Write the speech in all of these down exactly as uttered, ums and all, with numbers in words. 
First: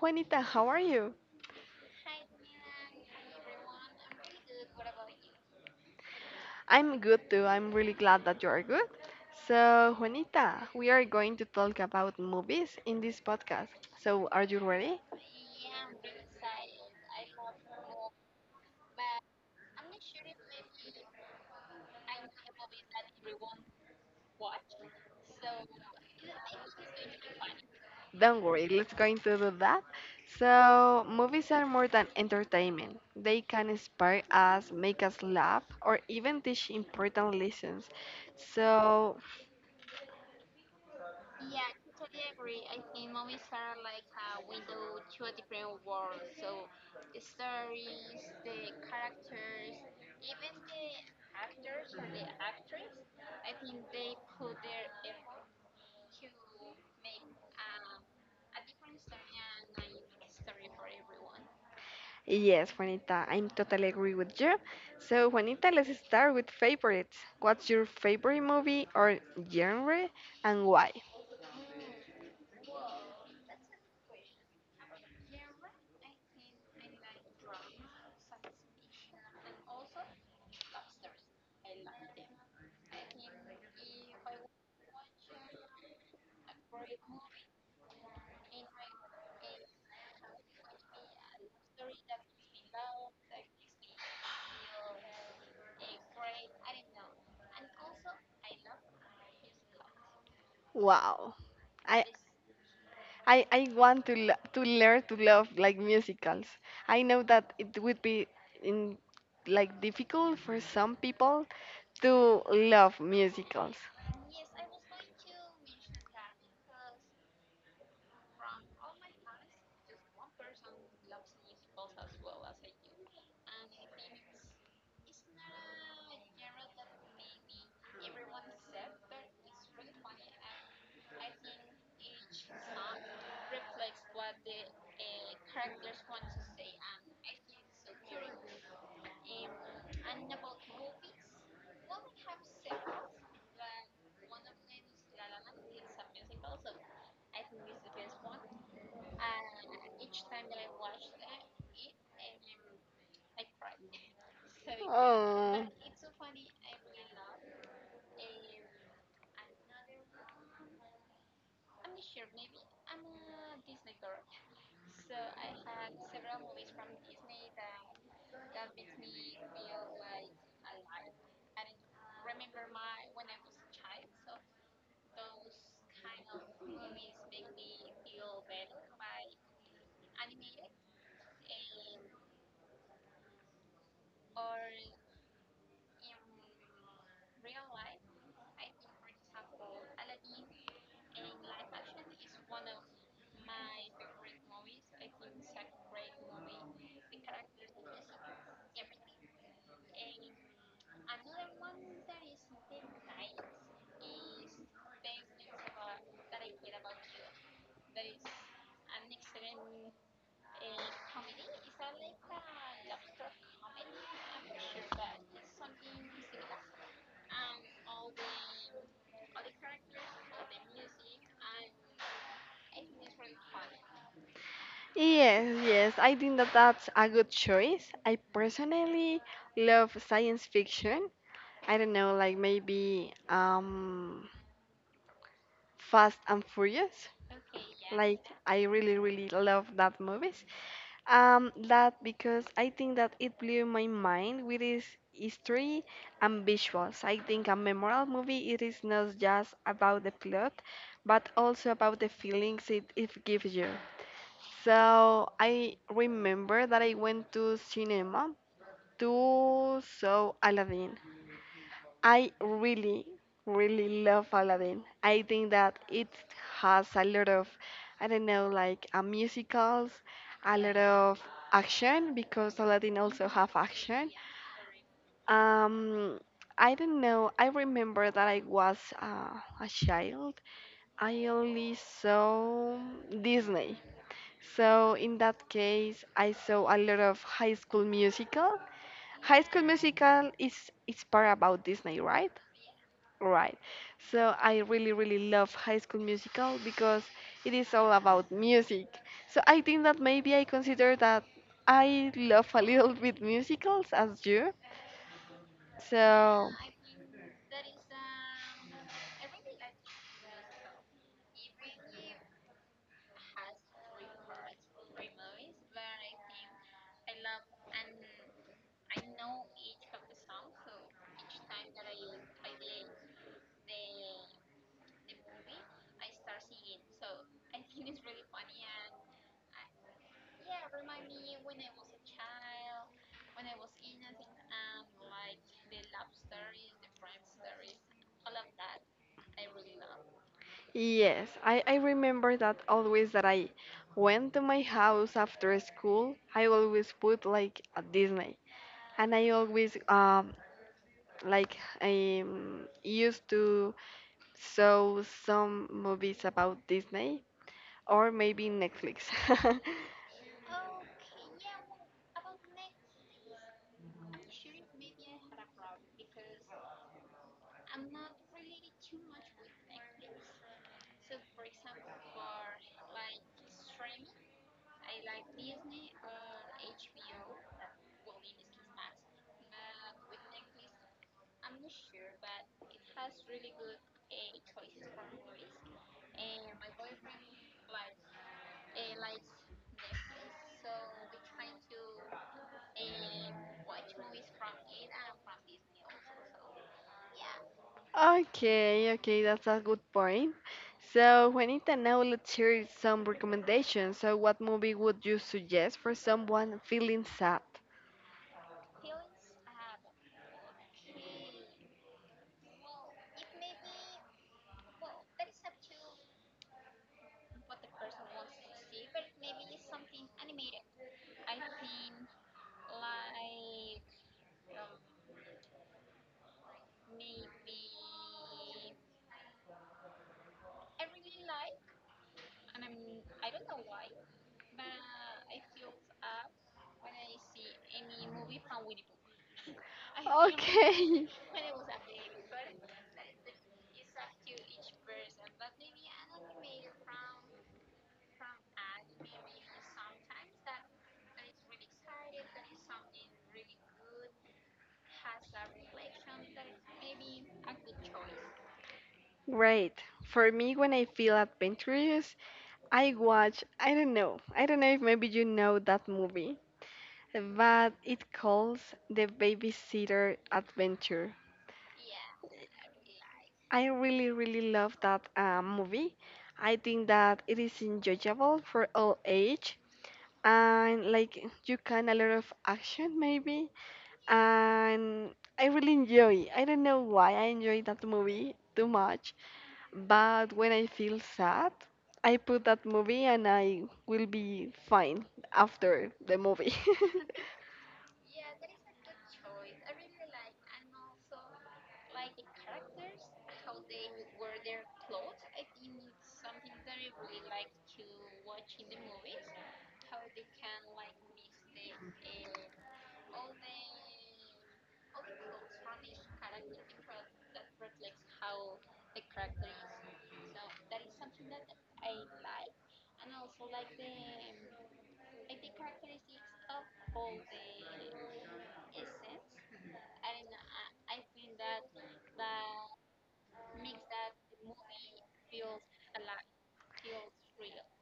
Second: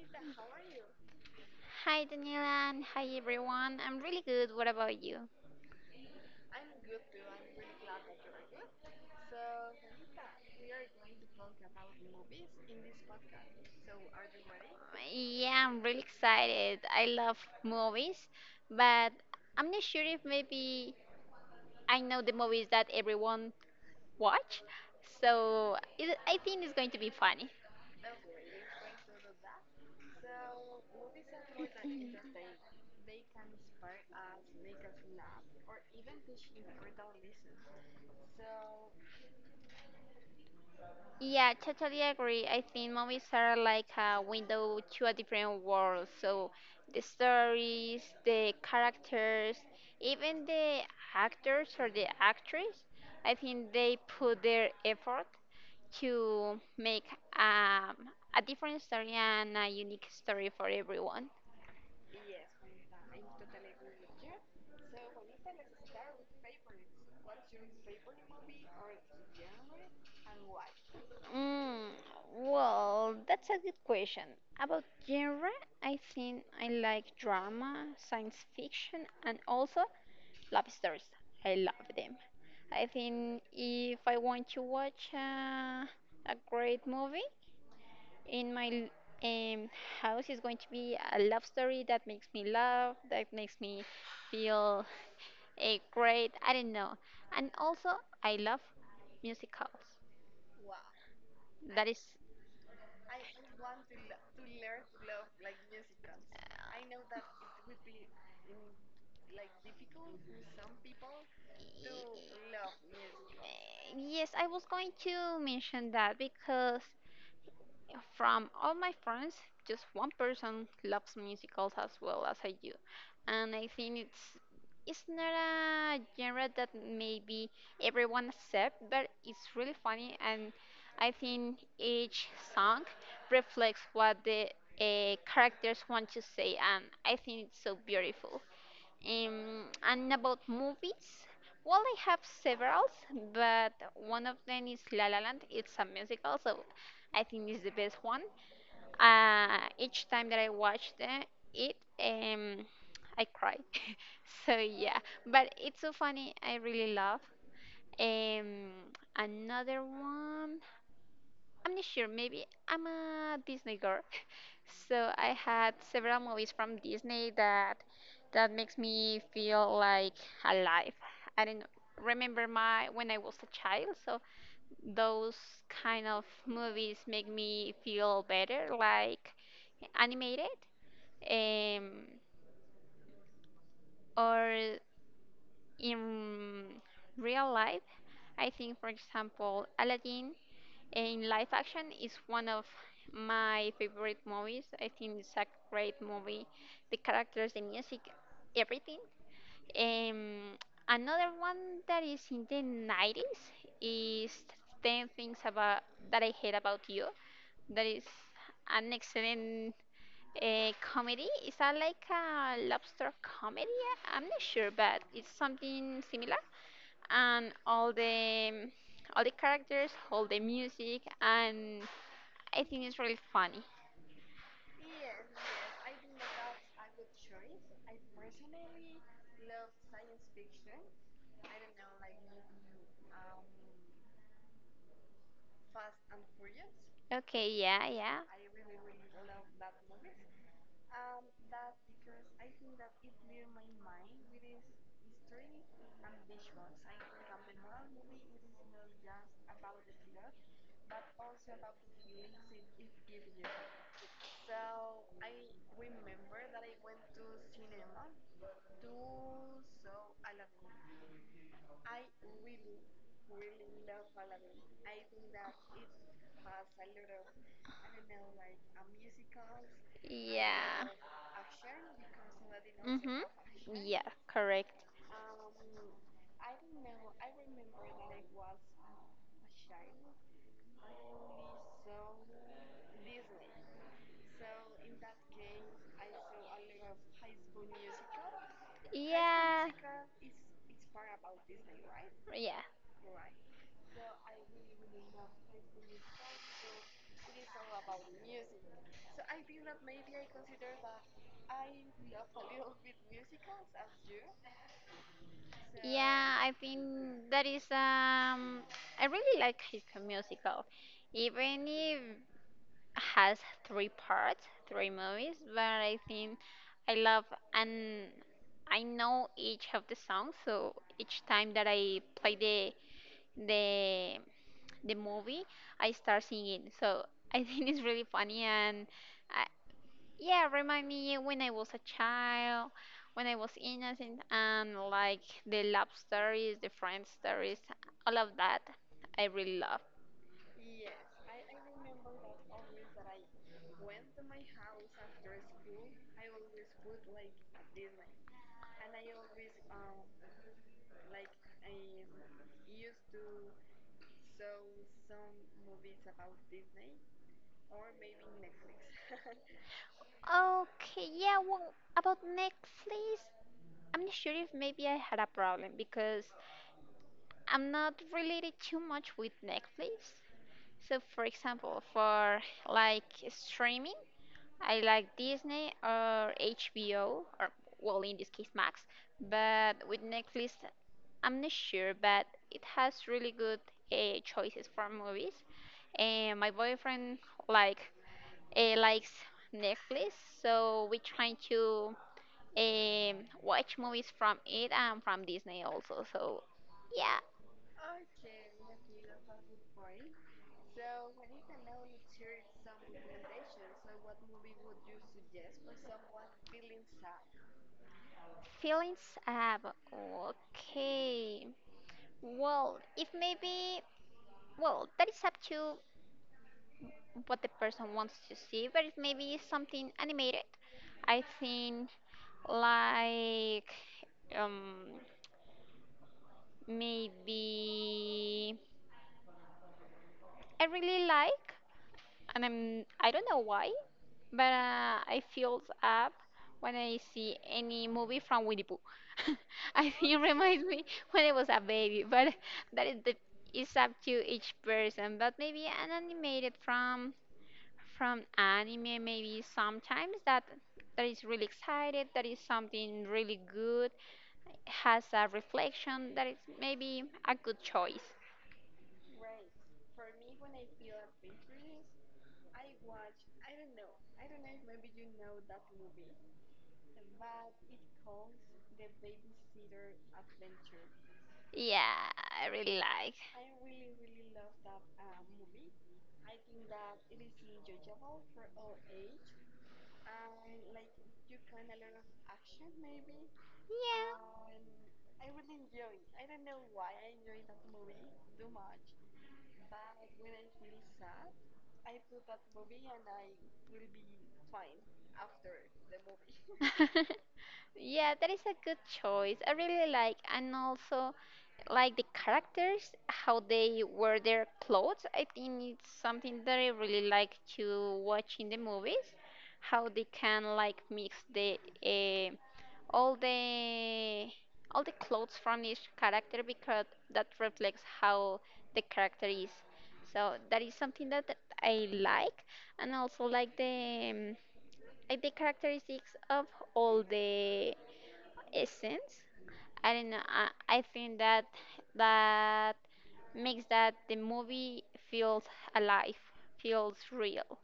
Juanita, how are you? Hi Daniela and hi everyone. I'm really good. What about you? I'm good too, I'm really glad that you're good. So, Juanita, we are going to talk about movies in this podcast. So, are you ready? Yeah, I'm really excited. I love movies, but I'm not sure if maybe I know the movies that everyone watch. So it, I think it's going to be funny. Don't worry, let's going to do that. So, movies are more than entertainment. They can inspire us, make us laugh, or even teach important lessons. So, Yeah, totally agree. I think movies are like a window to a different world. So the stories, the characters, even the actors or the actress, I think they put their effort to make um, a different story and a unique story for everyone. yes, Juanita, I'm totally agree with you. So, Juanita, let's start with favorites. What's your favorite movie or genre and why? Mm, well, that's a good question. About genre, I think I like drama, science fiction, and also Lobsters. I love them. I think if I want to watch uh, a great movie in my um, house is going to be a love story that makes me laugh, that makes me feel a great. I don't know. And also, I love musicals. Wow. I That is. I, I want to lo- to learn to love like musicals. I know that it would be in like difficult for some people to love musicals. Yes, I was going to mention that because from all my friends, just one person loves musicals as well as I do, and I think it's it's not a genre that maybe everyone accept, but it's really funny, and I think each song reflects what the uh, characters want to say, and I think it's so beautiful. Um, and about movies, well, I have several, but one of them is La La Land. It's a musical, so I think it's the best one. Uh, each time that I watched the- it, um, I cry. So yeah, Oh. but it's so funny. I really love. Um, another one. I'm not sure. Maybe I'm a Disney girl, so I had several movies from Disney that that makes me feel like alive. I don't know. Remember my when I was a child, so those kind of movies make me feel better, like animated, um, or in real life. I think, for example, Aladdin and Live Action is one of my favorite movies. I think it's a great movie. The characters, the music, everything. Um, Another one that is in the nineties is ten Things About That I Hate About You. That is an excellent uh, comedy. Is that like a lobster comedy? I'm not sure, but it's something similar. And all the all the characters, all the music, and I think it's really funny. Yes, yes, I think that that's a good choice. I personally love science fiction. I don't know, like maybe um Fast and Furious. Okay, yeah, Like yeah. I really really love that movie. Um, that because I think that it blew my mind with its history and visuals. I think a memorable movie it is not just about the plot, but also about the feelings it, it gives you. So I remember that I went to cinema to saw Aladdin. I really, really love Aladdin. I think that it has a lot of, I don't know, like uh, musicals, a lot Yeah. of action because Aladdin also Mhm. have action. Yeah, correct. Um, I don't know. I remember that I was uh, a child. I only saw Disney. So in that case, I saw a lot of High School Musical. High School Yeah. Musical is it's part about Disney, right? Yeah. Right. So I really, really love High School Musical because it is all about music. So I think that maybe I consider that I love a little bit musicals as you. So Yeah, I think that is um I really like his musical. Even if has three parts, three movies, but I think I love and I know each of the songs, so each time that I play the the the movie, I start singing. So I think it's really funny and I, yeah, remind me when I was a child, when I was innocent, and like the love stories, the friend stories, all of that I really love. yes, I, I remember that always that I went to my house after school, I always put like a Disney. And I always um like I used to saw some movies about Disney or maybe Netflix. Okay, yeah, well, about Netflix, I'm not sure if maybe I had a problem because I'm not related too much with Netflix. So, for example, for like streaming. I like Disney or H B O or well in this case Max, but with Netflix I'm not sure, but it has really good uh, choices for movies. And my boyfriend like uh, likes Netflix, so we try to um, watch movies from it and from Disney also. So yeah, Okay, okay, that's a good point. So, Juanita, now let's hear some recommendations. So, what movie would you suggest for someone feeling sad? feelings up. Okay. Well, if maybe well that is up to what the person wants to see, but it maybe is something animated. I think like um maybe I really like and I'm I don't know why, but uh, I feel up when I see any movie from Winnie Pooh. I think it reminds me Okay. when I was a baby, but that is the it's up to each person. But maybe an animated from from anime maybe sometimes that that is really excited, that is something really good, has a reflection that is maybe a good choice. Great. For me, when I feel adventurous, I watch, I don't know, I don't know if maybe you know that movie. But it calls The Babysitter Adventure. Yeah, I really like. I really, really love that uh, movie. I think that it is enjoyable for all age and like you can a lot of action maybe and I really enjoy. I don't know why I enjoy that movie too much, but when I feel sad, I put that movie and I will be fine after the movie. Yeah. Yeah, that is a good choice. I really like, and also like the characters, how they wear their clothes. I think it's something that I really like to watch in the movies, how they can like mix the eh, all the all the clothes from each character because that reflects how the character is. So that is something that that I like, and also like the um, like the characteristics of all the essence. I don't know. I, I think that that makes that the movie feels alive, feels real.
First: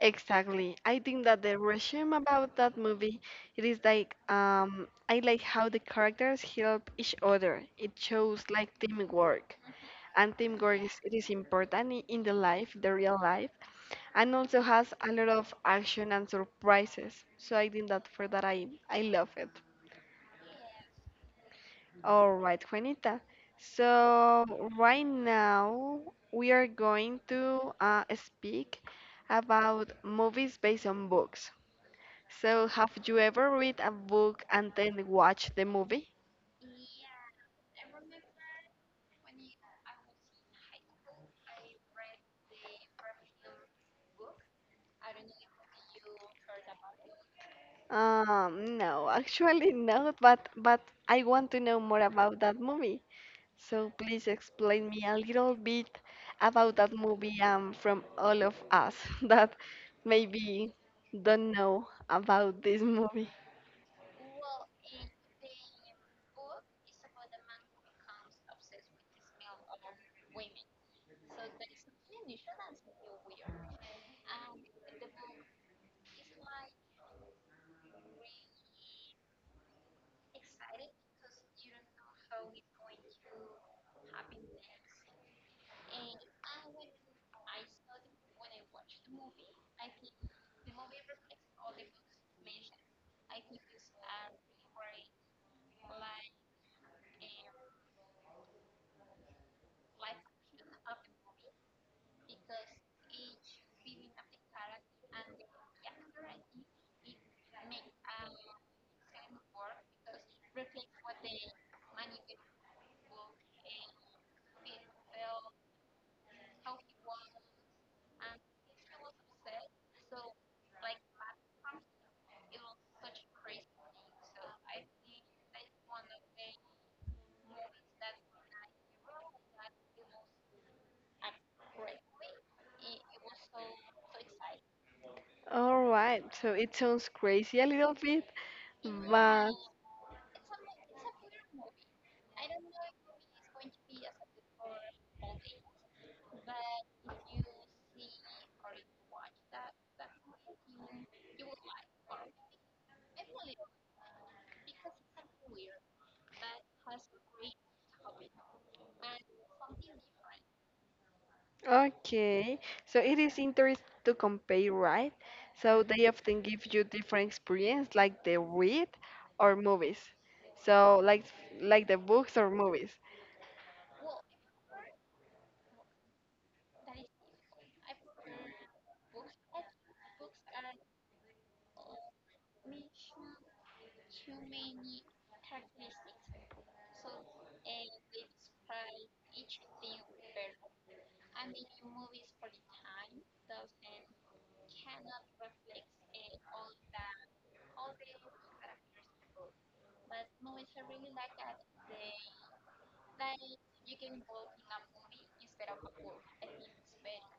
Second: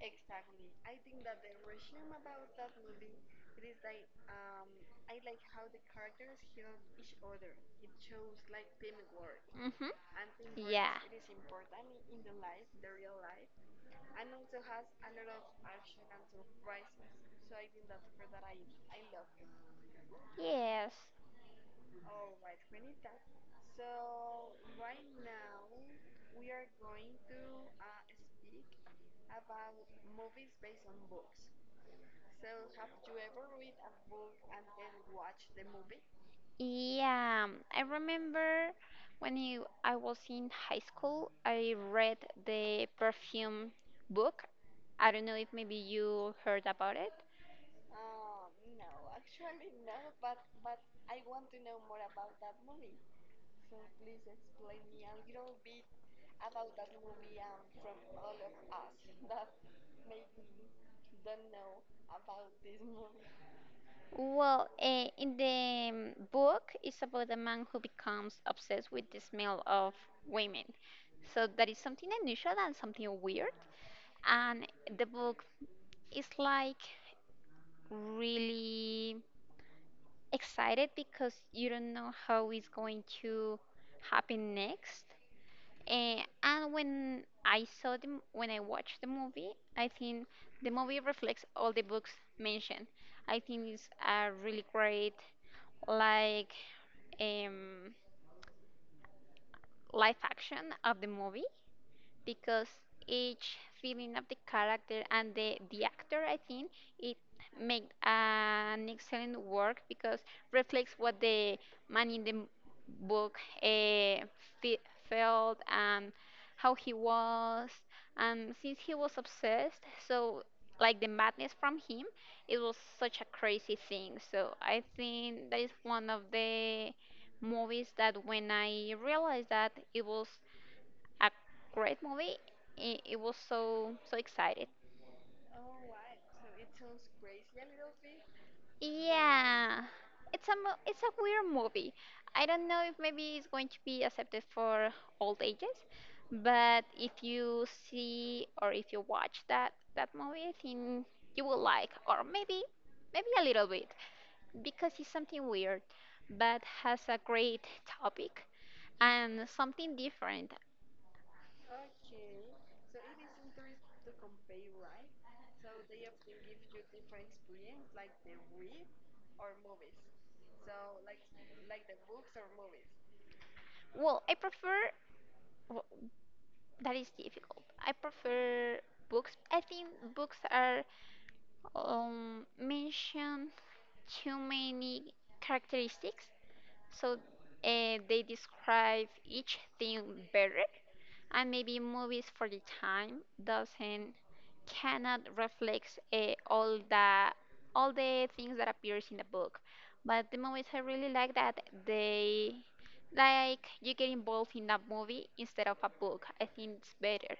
Exactly. I think that the resume about that movie, it is like um, I like how the characters help each other. It shows like teamwork, Mhm. and teamwork Yeah. is it is important i- in the life, the real life, and also has a lot of action and surprises. So I think that for that I I love it. Yes. All right, Juanita. So right now we are going to uh, speak about movies based on books. So, have you ever read a book and then watch the movie? Yeah, um, I remember when you, I was in high school, I read the perfume book. I don't know if maybe you heard about it. Um, no, actually no. but but I want to know more about that movie. So please explain me a little bit about that movie um, from all of us that maybe don't know about this movie. Well, uh, in the um, book, it's about a man who becomes obsessed with the smell of women. So that is something unusual and something weird. And the book is like really excited because you don't know how it's going to happen next. Eh, and when I saw the, m- when I watched the movie, I think the movie reflects all the books mentioned. I think it's a really great like um, live action of the movie because each feeling of the character and the, the actor, I think, it made an excellent work because reflects what the man in the m- book uh, fe- felt and how he was. And since he was obsessed, so like the madness from him, it was such a crazy thing. So I think that is one of the movies that when I realized that it was a great movie. It, it was so so excited. All right, so it sounds crazy a little bit, but Yeah, it's a mo- it's a weird movie. I don't know if maybe it's going to be accepted for old ages, but if you see or if you watch that that movie, I think you will like, or maybe maybe a little bit, because it's something weird, but has a great topic and something different. okay, so it is interesting to compare, right? So they often give you different experience, like the read or movies. So like like the books or movies. Well, I prefer w- that is difficult. I prefer books. I think books are um, mention too many characteristics, so uh, they describe each thing better. And maybe movies for the time doesn't cannot reflect uh, all the all the things that appears in the book. But the movies I really like that they like you get involved in a movie instead of a book. I think it's better.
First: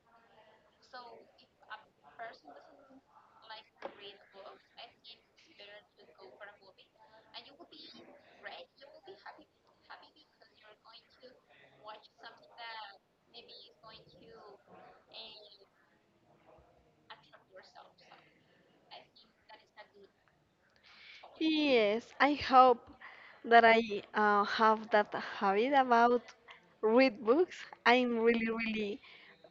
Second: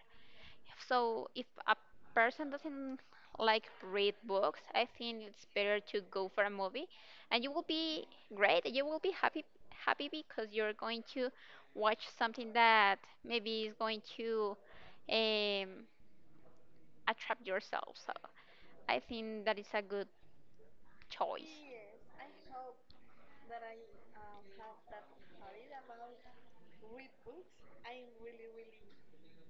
So if a person doesn't like read books, I think it's better to go for a movie, and you will be great. You will be happy, happy because you're going to watch something that maybe is going to um, attract yourself. So I think that is a good choice. Yes, I hope that I uh, have that habit about read books. I'm really really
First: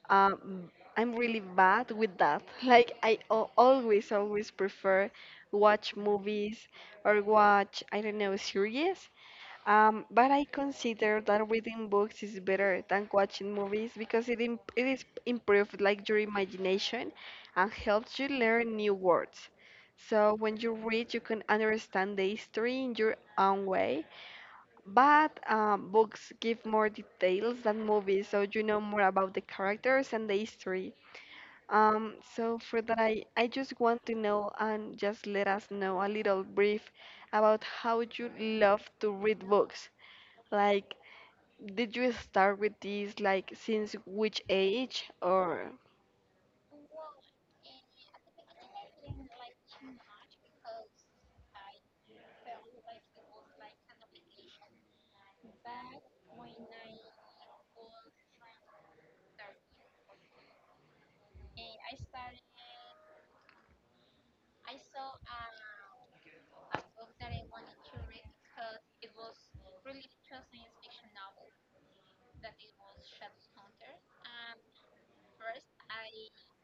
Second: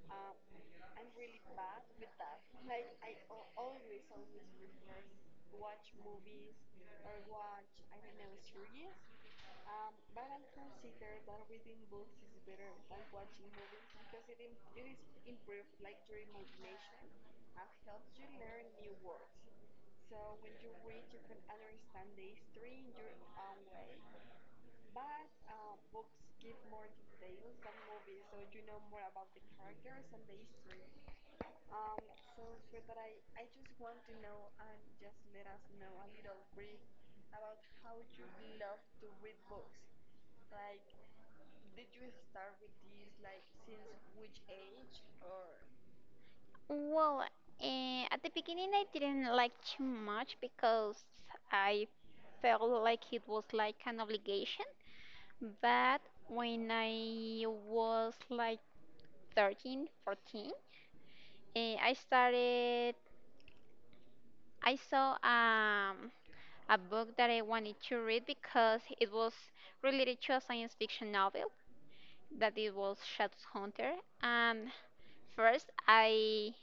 um, I'm really bad with that. Like I al- always, always prefer watch movies or watch, I don't know, series. Um, but I consider that reading books is better than watching movies because it imp it is improved like your imagination and helps you learn new words. So when you read, you can understand the history in your own way, but uh, books give more details than movies, so you know more about the characters and the history. Um, so for that, I, I just want to know and just let us know a little brief about how you love to read books. Like, did you start with this like since which age or? Well, uh, at the beginning I didn't like too much because I felt like it was like an obligation. But when I was like thirteen, fourteen, eh, I started, I saw um, a book that I wanted to read because it was related to a science fiction novel that it was Shadowhunter. And first I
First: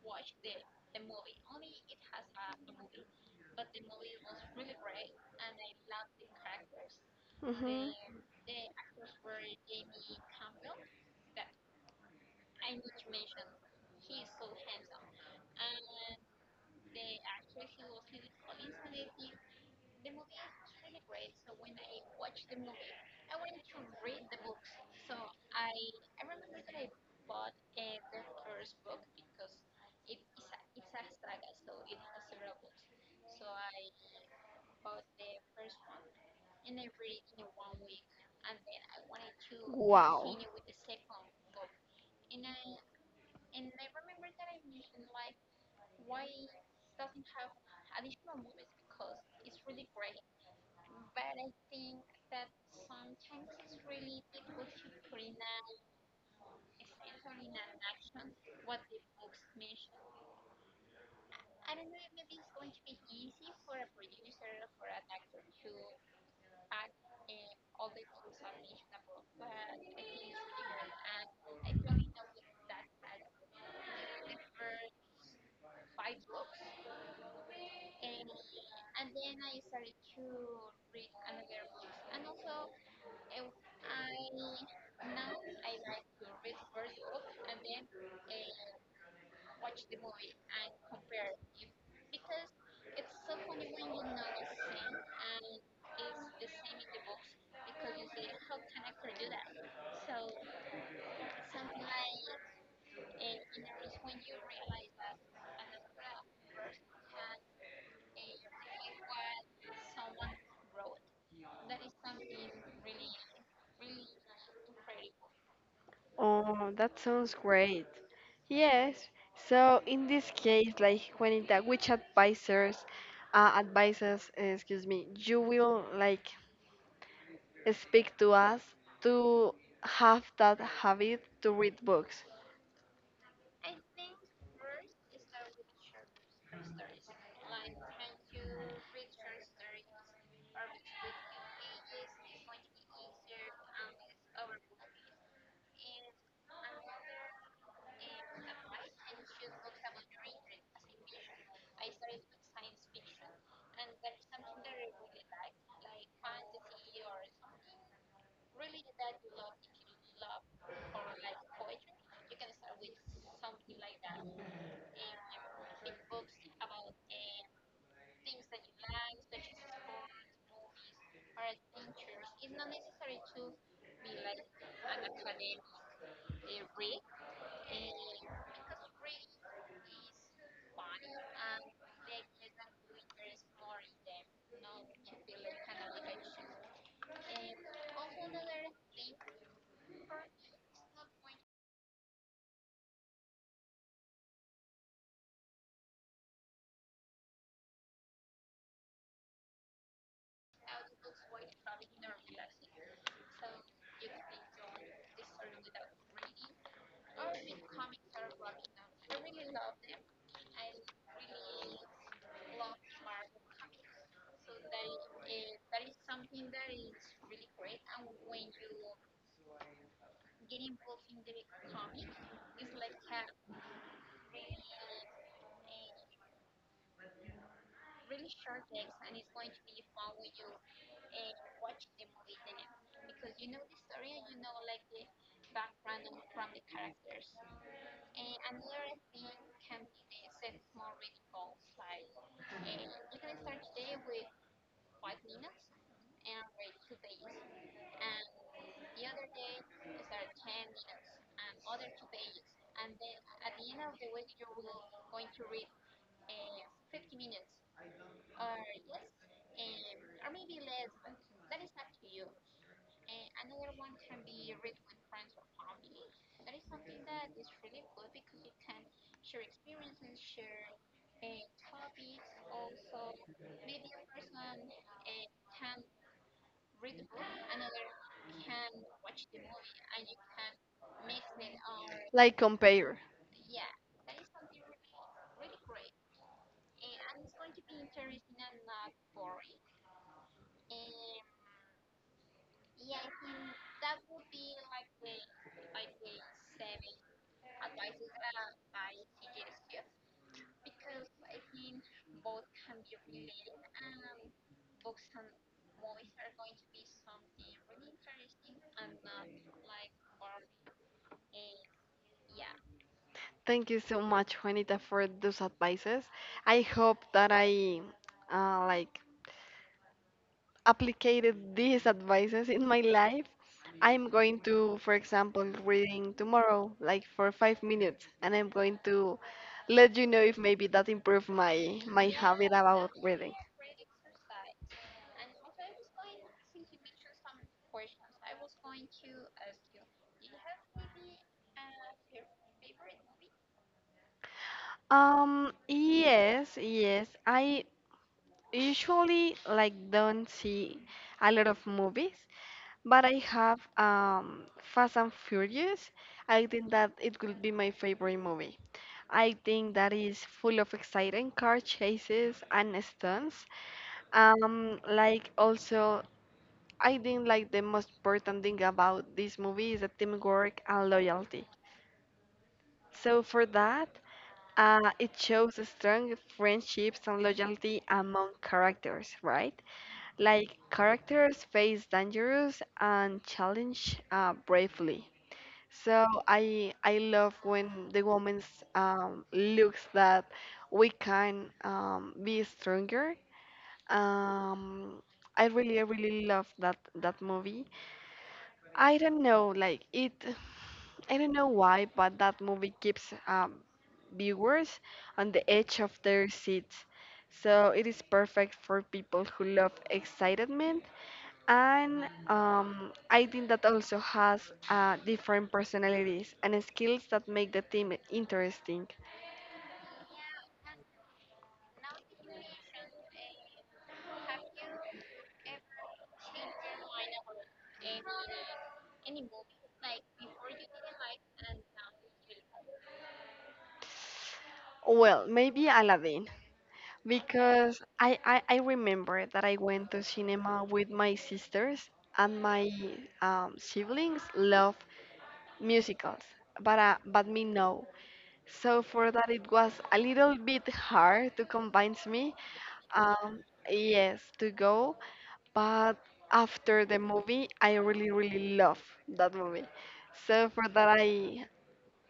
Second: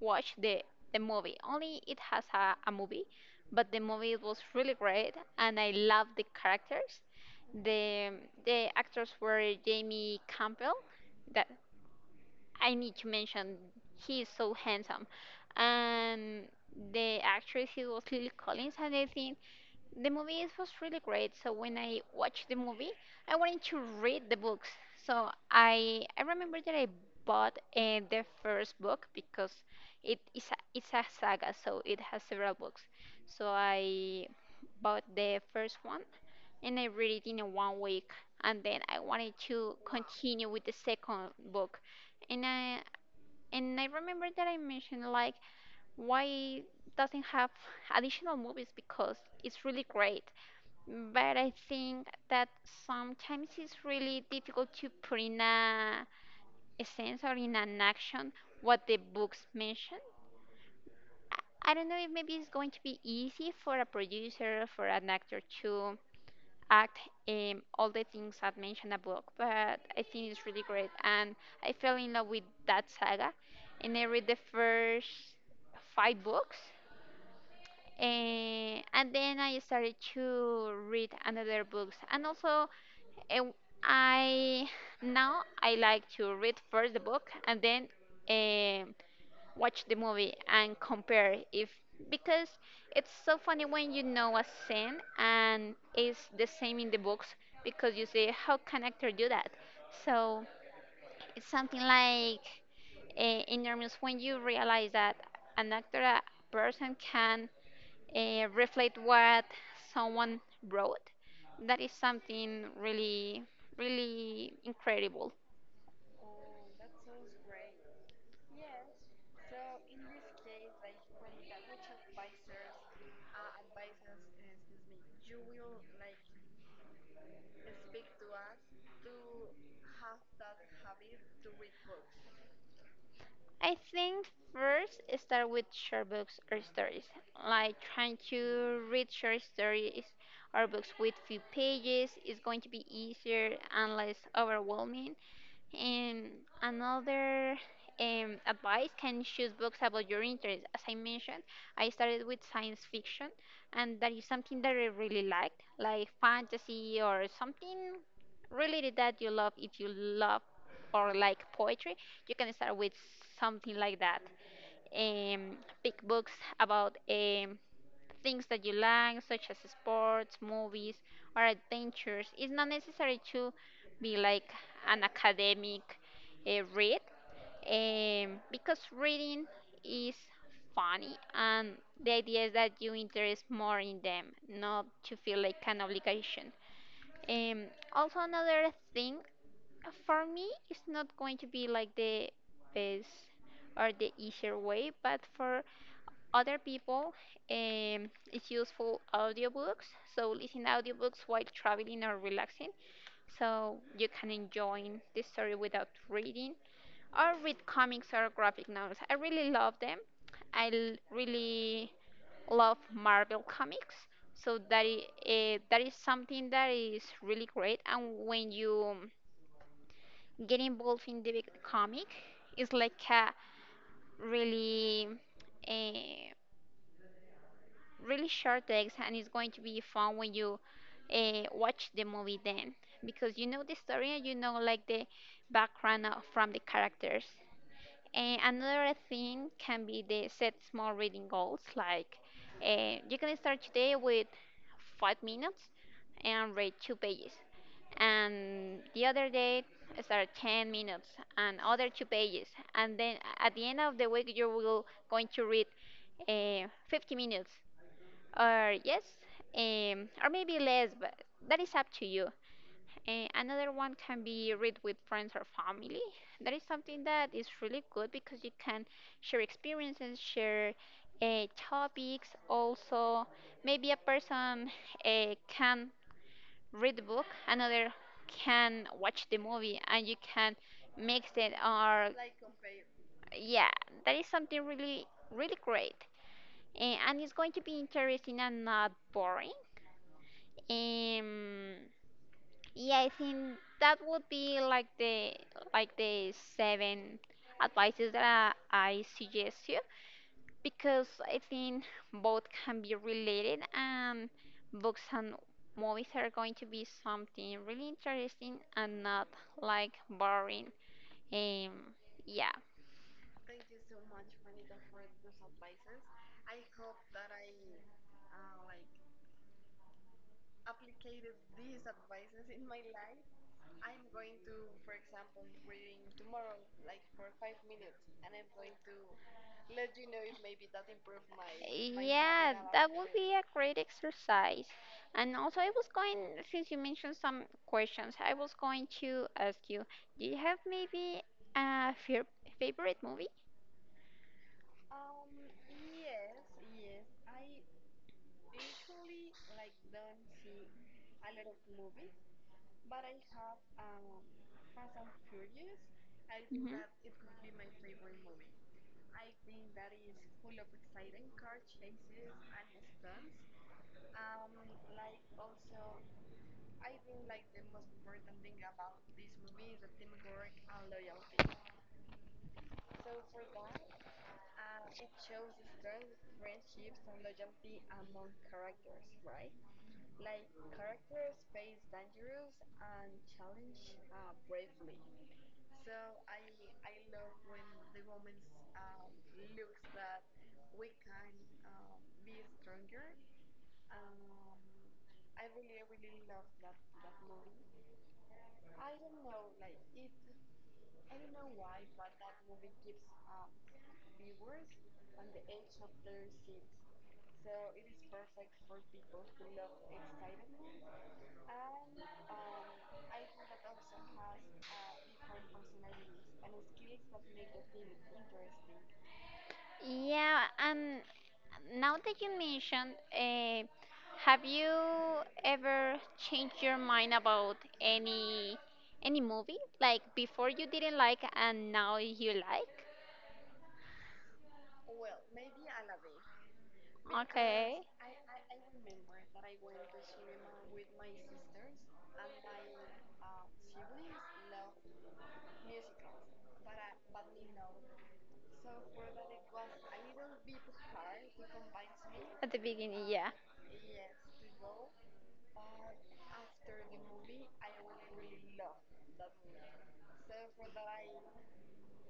watched the, the movie. Only it has a, a movie, but the movie was really great and I loved the characters. Mhm. The, the actors were Jamie Campbell that I need to mention he is so handsome. And the actress he was Lily Collins and I think the movie is- was really great. So when I watched the movie I wanted to read the books. So I I remember that I bought uh, the first book because it is a, it's a saga so it has several books. So I bought the first one and I read it in a one week and then I wanted to Wow. continue with the second book, and I and I remember that I mentioned like why doesn't have additional movies because it's really great. But I think that sometimes it's really difficult to put in a, a sense or in an action what the books mention. I don't know if maybe it's going to be easy for a producer for an actor to act um, all the things I've mentioned above. But I think it's really great, and I fell in love with that saga, and I read the first five books. Eh, and then I started to read another books, and also eh, I now I like to read first the book and then um, watch the movie and compare if because it's so funny when you know a scene and it's the same in the books because you say how can actor do that, so it's something like uh, enormous when you realize that an actor a person can uh, reflect what someone wrote, that is something really really incredible. Oh, that sounds great. Yes. So in this case, like Juanita, which advisors, uh, advices, uh, excuse me, you will like speak to us to have that habit to read books, I think first start with short books or stories, like trying to read short stories or books with few pages is going to be easier and less overwhelming. And another um, advice can choose books about your interest. As I mentioned, I started with science fiction, and that is something that I really liked, like fantasy or something related that you love. If you love or like poetry, you can start with something like that, um, pick books about um, things that you like, such as sports, movies, or adventures. It's not necessary to be like an academic uh, read, um, because reading is funny and the idea is that you interest more in them, not to feel like an obligation. Um, Also, another thing, uh, for me, it's not going to be like the best or the easier way, but for other people, um, it's useful audiobooks. So listen audiobooks while traveling or relaxing, so you can enjoy the story without reading, or read comics or graphic novels. I really love them. I l- really love Marvel comics. So that is, uh, that is something that is really great. And when you get involved in the comic is like a really a really short text, and it's going to be fun when you uh, watch the movie then, because you know the story and you know like the background of, from the characters. And another thing can be the set small reading goals. Like uh, you can start today with five minutes and read two pages, and the other day start ten minutes and other two pages, and then at the end of the week you will going to read uh, fifty minutes or yes, um, or maybe less, but that is up to you. And another one can be read with friends or family. That is something that is really good because you can share experiences, share uh, topics. Also, maybe a person uh, can read the book, another can watch the movie, and you can mix it. Or like compare. yeah, that is something really, really great. Eh, and it's going to be interesting and not boring. Um, Yeah, I think that would be like the like the seven advices that I, I suggest you, because I think both can be related, and books and movies are going to be something really interesting and not like boring. Um, yeah. Thank you so much, Juanita, for those advices. I hope that I uh, like applied these advices in my life. I'm going to, for example, reading tomorrow, like for five minutes, and I'm going to let you know if maybe that improved my my habit Yeah, about that would be reading. a great exercise. And also, I was going, since you mentioned some questions, I was going to ask you, do you have maybe a fair- favorite movie? Um, yes, yes. I usually like don't see a lot of movies, but I have um, Fast and Furious. I think Mhm. that it could be my favorite movie. I think that is full of exciting car chases and stunts. Um, like also, I think like the most important thing about this movie is the teamwork and loyalty. So for that, uh, it shows a strong friendships and loyalty among characters, right? Like characters face dangerous and challenge uh, bravely. So I I love when the woman's um, looks that we can um, be stronger. Um, I really I really love that that movie. I don't know like it. I don't know why, but that movie keeps um, viewers on the edge of their seats. So it is perfect for people who love excitement and um, I think that also has uh, different personalities and skills that make the team interesting. Yeah, and now that you mentioned, uh, have you ever changed your mind about any any movie? Like before you didn't like and now you like? Well, maybe Aladdin, Okay. because I, I, I remember that I went to cinema with my sisters and my um, siblings love musicals, but, uh, but me no. So for that it was a little bit hard to convince me, At the beginning, yeah. um, yes, to go. But after the movie, I really, really love that movie. So for that, I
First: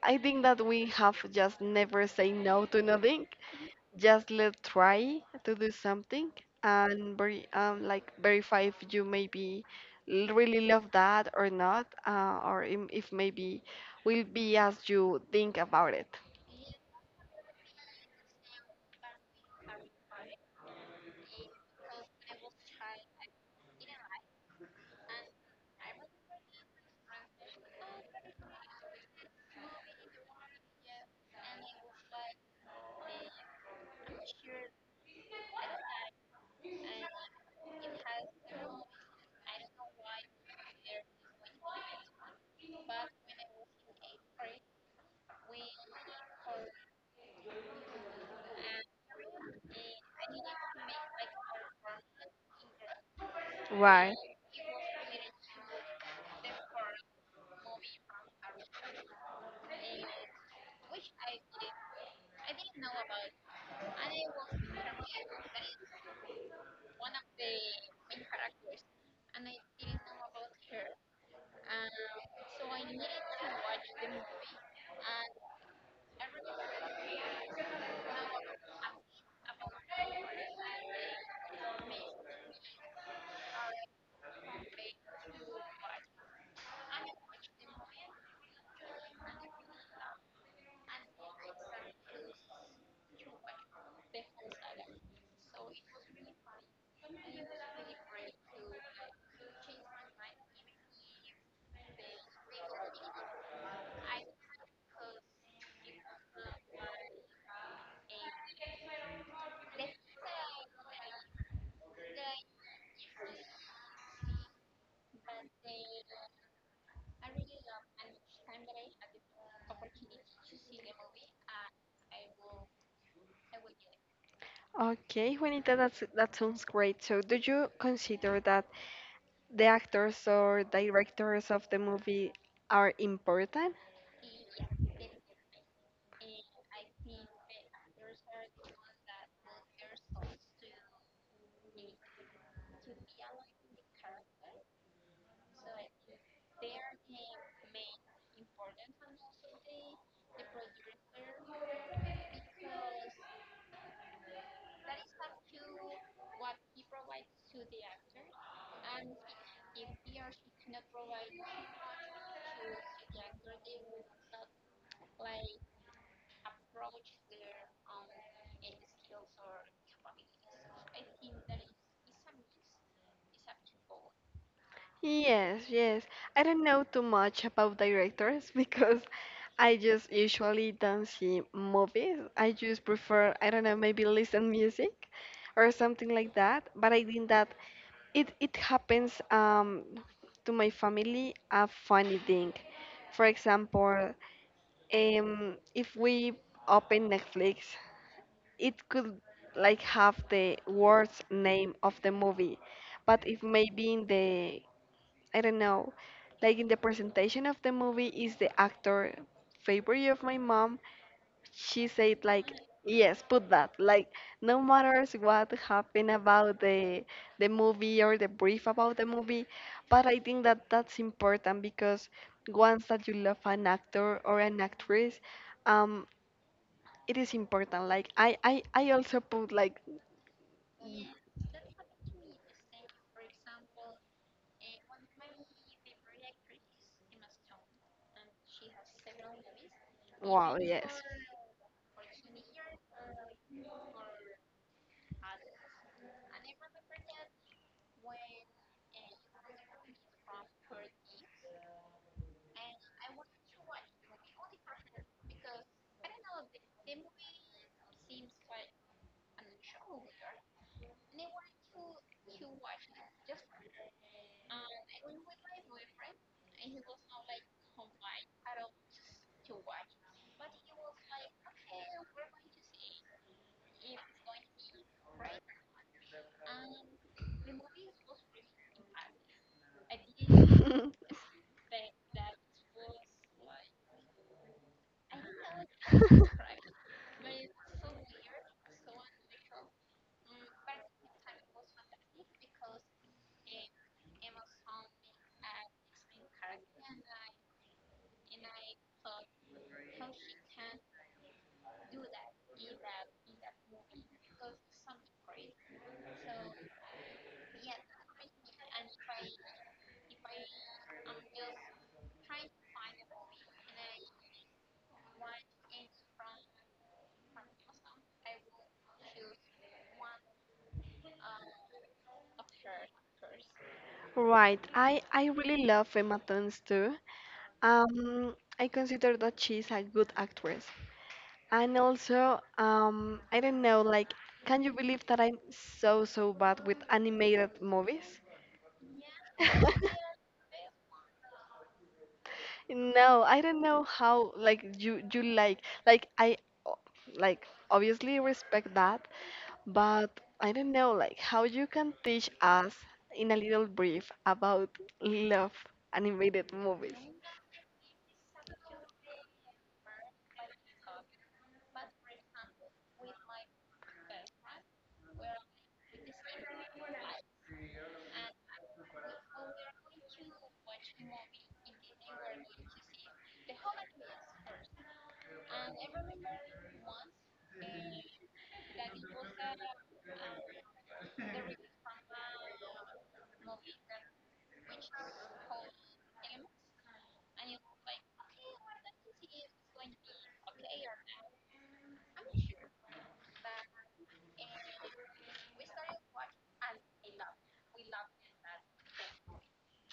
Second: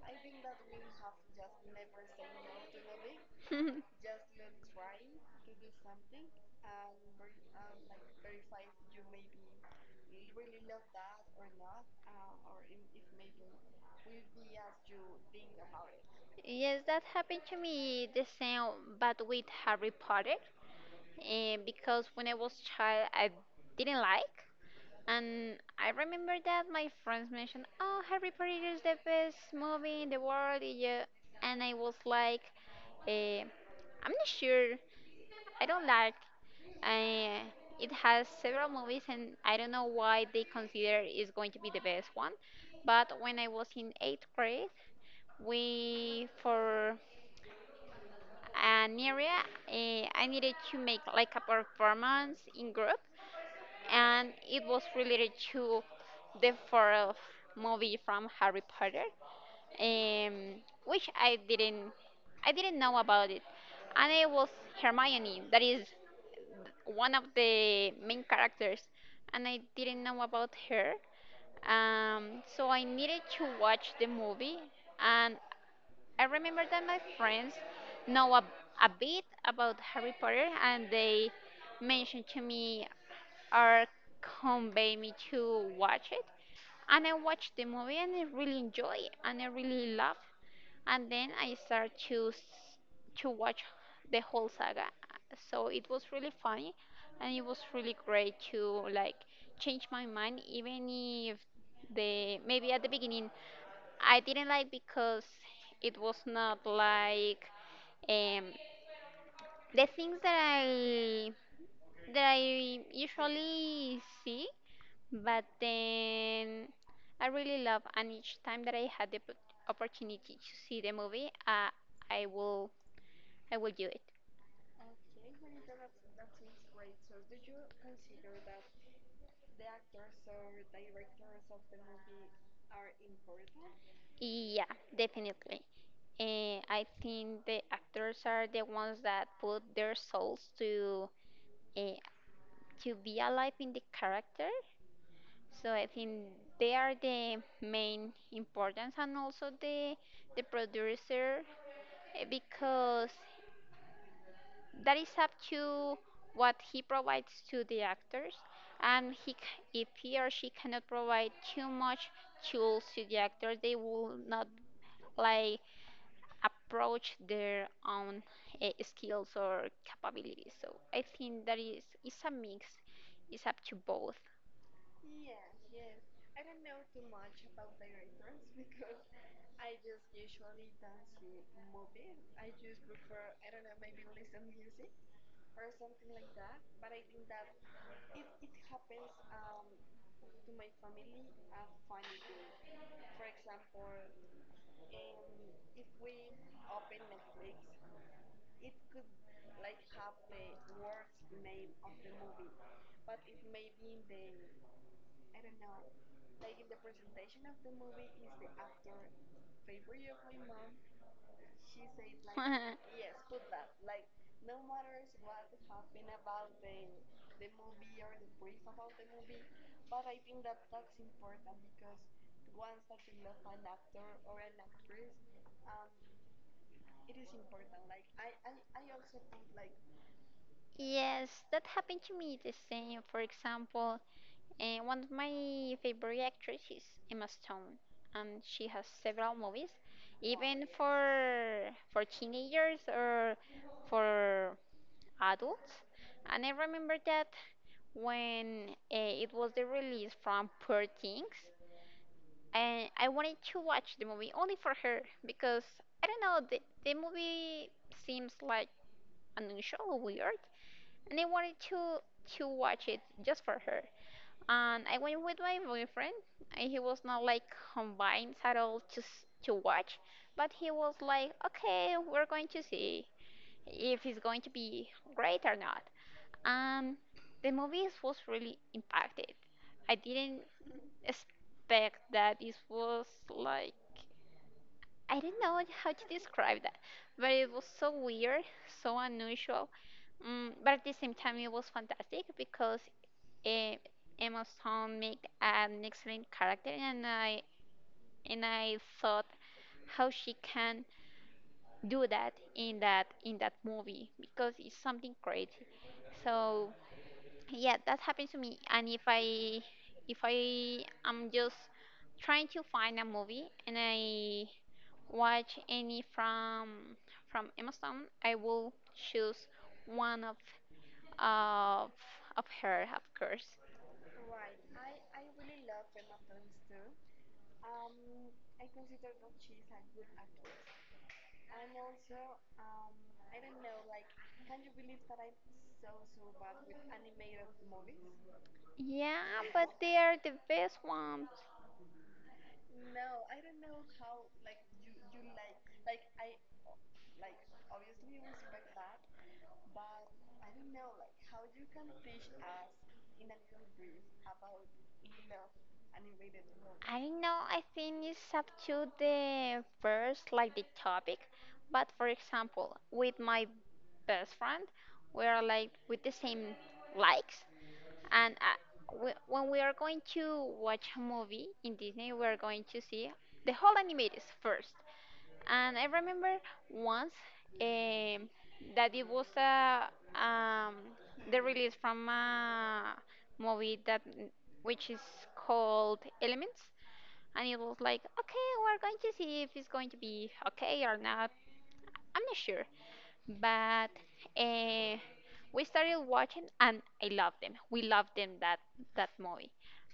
I think that we have just never say no to nothing. Just let try to do something and very um like verify if you maybe l- really love that or not, uh, or im- if maybe will be as you think about it. yes, that happened to me the same, but with Harry Potter. And because when I was child, I didn't like. And I remember that my friends mentioned, "Oh, Harry Potter is the best movie in the world," yeah. And I was like, eh, "I'm not sure. I don't like. Uh, it has several movies, and I don't know why they consider is going to be the best one." But when I was in eighth grade, we for an area, uh, I needed to make like a performance in group, and it was related to the fourth movie from Harry Potter, um, which I didn't I didn't know about it, and it was Hermione that is one of the main characters, and I didn't know about her. Um, so I needed to watch the movie, and I remember that my friends know a, a bit about Harry Potter, and they mentioned to me or convey me to watch it. And I watched the movie, and I really enjoy, it, and I really love, and then I started to s- to watch the whole saga. So it was really funny, and it was really great to like change my mind, even if the maybe at the beginning I didn't like because it was not like, um, the things that I that I usually see, but then I really love, and each time that I had the p- opportunity to see the movie, uh, I will I will do it. Okay, Juanita, that's that sounds great. So do you consider that the actors or directors of the movie are important? Yeah, definitely. Uh, I think the actors are the ones that put their souls to uh, to be alive in the character. So I think they are the main importance, and also the the producer, eh, because that is up to what he provides to the actors, and he c- if he or she cannot provide too much tools to the actors, they will not like approach their own uh, skills or capabilities. So I think that is it's a mix. It's up to both. Yes, yes. I don't know too much about directors because I just usually don't see movies. I just prefer, I don't know, maybe listen music or something like that. But I think that it, it happens um, to my family a funny thing. For example, um, if we open Netflix, it could like have the worst name of the movie, but if maybe in the, I don't know, like in the presentation of the movie is the actor favorite of my mom, she said like yes, put that. Like, no matters what happened about the the movie or the brief about the movie, but I think that that's important because once that you love an actor or an actress, um it is important like i i, I also put like. Yes, that happened to me the same. For example, uh, one of my favorite actresses, Emma Stone, and she has several movies, Wow, even yes. for for teenagers or for adults. And I remember that when uh, it was the release from Poor Things, and I wanted to watch the movie only for her because I don't know the, the movie seems like unusual, weird, and I wanted to to watch it just for her. And I went with my boyfriend, and he was not like combined at all to s- to watch, but he was like, okay, we're going to see if it's going to be great or not. Um, the movies was really impacted. I didn't expect that it was like, I don't know how to describe that, but it was so weird, so unusual. Um, but at the same time, it was fantastic because, eh, Emma Stone made an excellent character, and I and I thought how she can do that in that in that movie because it's something crazy. So yeah, that happened to me, and if i if i am just trying to find a movie and I watch any from from Emma Stone, I will choose one of of of her, of course. Right. I I really love Emma Thompson too. Um, I consider that she's a good actress. And also, um, I don't know, like, can you believe that I'm so so bad with animated movies? Yeah, but they are the best ones. No, I don't know how like you you like like I o- like obviously respect that, but I don't know like how you can teach us in a little brief about love animated I movies. don't know, I think it's up to the first like the topic, but for example with my best friend, we are like with the same likes. And uh, we, when we are going to watch a movie in Disney, we are going to see the whole animators first. And I remember once, um, that it was uh, um, the release from a movie that which is called Elements, and it was like, okay, we're going to see if it's going to be okay or not. I'm not sure, but uh, we started watching and I loved them. We loved them that that movie,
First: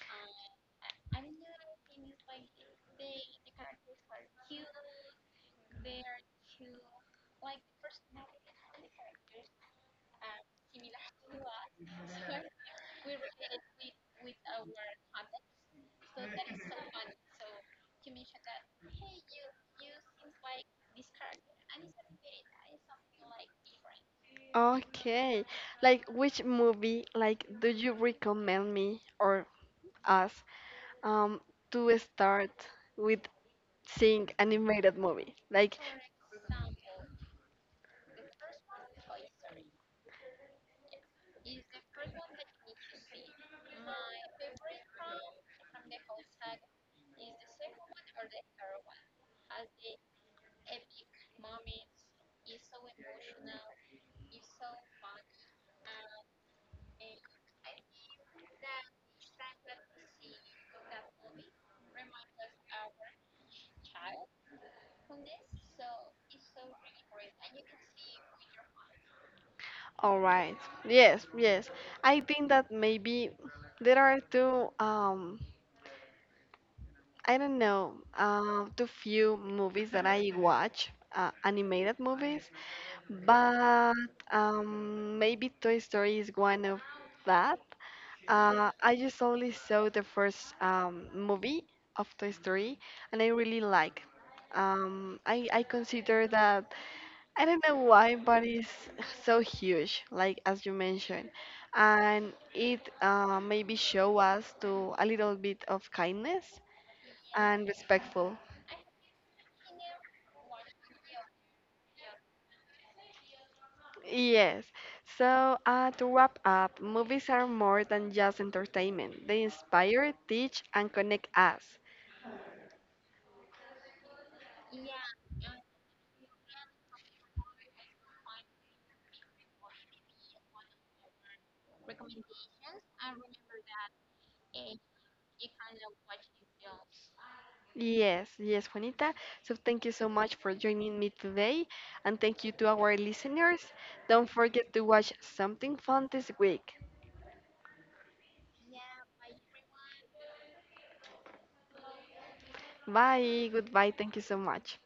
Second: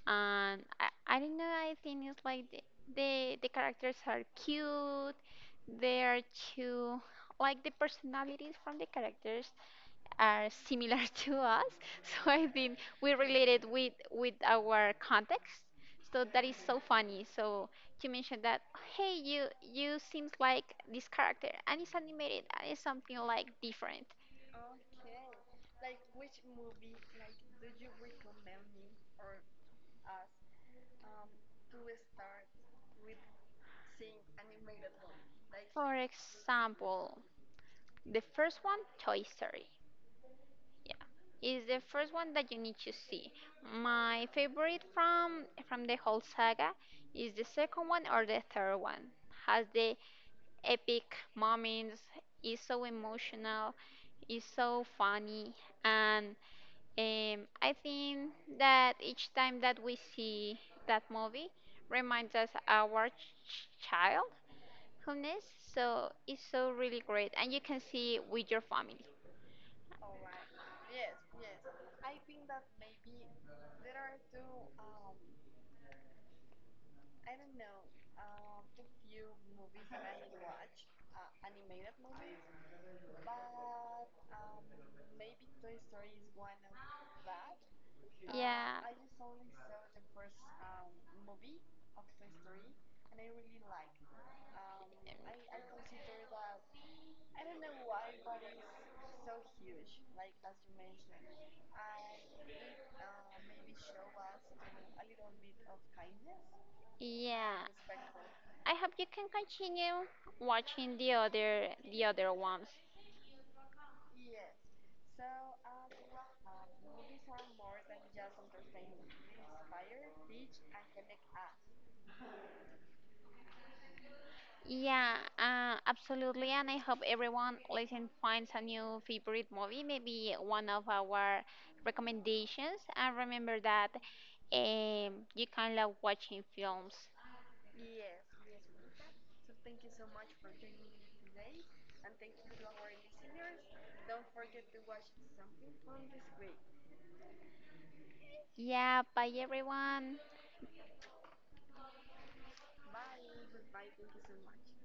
and I, I don't know. I think it's like the, the the characters are cute. They are too like the personalities from the characters are similar to us. So I think we related with with our context. So that is so funny. So you mentioned that, hey, you you seems like this character, and it's animated, and it's something like different. Okay. Like which movie like do you recommend me or us um to start with seeing animated movie? Like For example, the first one, Toy Story. Yeah, is the first one that you need to see. My favorite from from the whole saga is the second one or the third one. Has the epic moments. It's so emotional. It's so funny, and um, I think that each time that we see that movie reminds us our ch- childhoodness. So it's so really great, and you can see with your family. all right. Yes, yes. I think that maybe there are two, um, I don't know, uh, too few movies that I watch, uh, animated movies, but um, maybe Toy Story is one of that. Uh, Yeah, I just only saw the first um, movie of Toy Story, and I really like. Um, I I consider that I don't know why, but it's so huge, like as you mentioned, and it uh, maybe show us to a little bit of kindness yeah. and respectful. I hope you can continue watching the other the other ones. Yes. So uh, to wrap up, movies are more than just entertainment. They inspire, teach, and connect us. Yeah, uh, absolutely. And I hope everyone listening finds a new favorite movie, maybe one of our recommendations. And remember that, um, you can love watching films. Yes, yes, Juanita. So thank you so much for joining me today, and thank you to our listeners. Don't forget to watch something fun this week. Yeah, bye everyone. Bye. Goodbye. Thank you so much.